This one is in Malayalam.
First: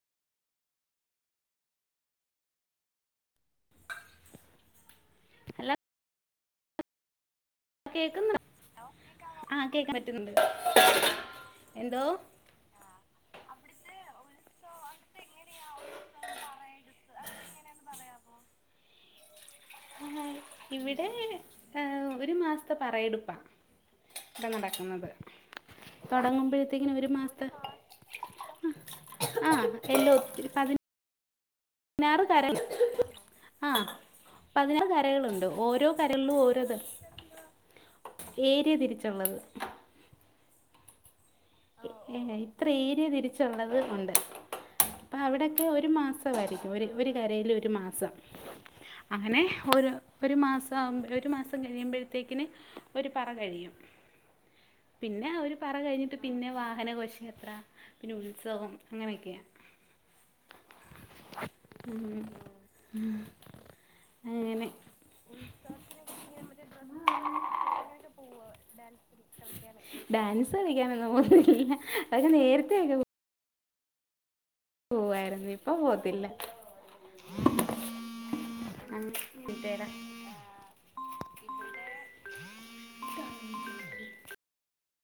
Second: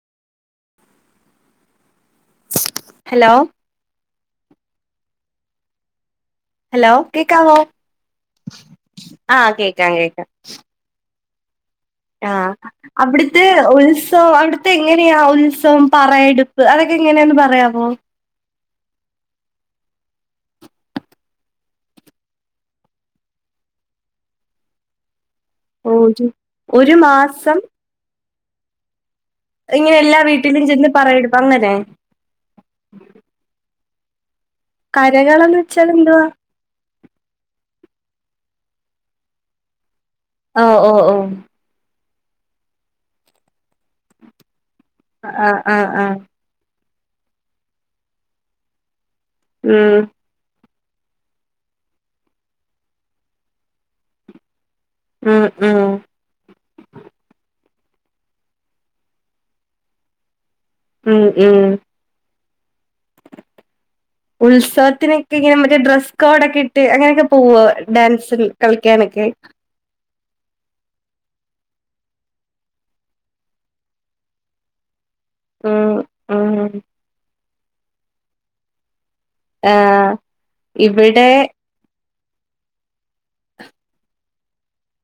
ഹലോ ഹലോ [unintelligible] ഹലോ കേ- ആ കേക്കുന്നു ആഹ് ആഹ കേക്കാൻ കേക്കാം പറ്റുന്നുണ്ട് എന്തോ ആഹ അവിടുത്തെ ഉത്സവം അവിടുത്തെ എങ്ങനെയാ ഉത്സവം പറയടുപ്പ് അതൊക്ക എങ്ങനെയന്ന് പറയാമോ ആ ഇവിടെ ഒരു മാസത്തെ പറയടുപ്പാ ഇവിടെ നടക്കുന്നത് ഒരു തുടങ്ങുമ്പോഴത്തേക്കിനും മാസം ഉം [unintelligible] ഇങ്ങനെ എല്ലാ വീട്ടിലും ചെന്ന് പറയിടും പതിനാല് കര ആഹ പതിനാല് കരകളുണ്ട് കരകളന്ന് ഓരോ വെച്ചാൽ എന്തുവാ കരകളിലും ഓരോ- പറ്റേ [unintelligible] തിരിച്ചുള്ളത് ഓ ഓ ഓ ഏ ഇത്ര ഏരിയ തിരിച്ചുള്ളത് ഉണ്ട് അപ്പോം ആഹ് അവിടെയൊക്കെ ആഹ് ഒരു ആഹ് മാസമായിരിക്കും ഒരു- ഒരു [unintelligible] ഒരു മാസം അങ്ങനെ ഒരു ഉം ഒരു മാസ അ. ഒരു മാസം കഴിയുമ്പോഴത്തേക്കിന് ഒരു പറ കഴിയും. പിന്നെ ഉം അവര് പറ ഉം കഴിഞ്ഞിട്ട്. പിന്നെ. വാഹനഘോഷയാത്ര പിന്നെ ഉത്സവം അങ്ങനെയൊക്കെയാണ്. ഉം ഉം. ഉം. ഉത്സവത്തിനെക്കെ മറ്റെ ഡ്രസ്സ് കോഡൊക്കെ ഇട്ട് അങ്ങനെയൊക്കെ പോവുവ. ഡാൻസ് കളിക്കാനൊക്കെ കെക്ക്. [unintelligible] ഡാൻസ് കളിക്കാനൊന്നും പോത്തില്ല ഹ ഹ ല്ല പക്ഷെ നേരത്തെ പോവായിരുന്നു ഇപ്പ ഉം പോത്തില്ല. ഉം ആഹ. ഇവിടെ. [inaudible]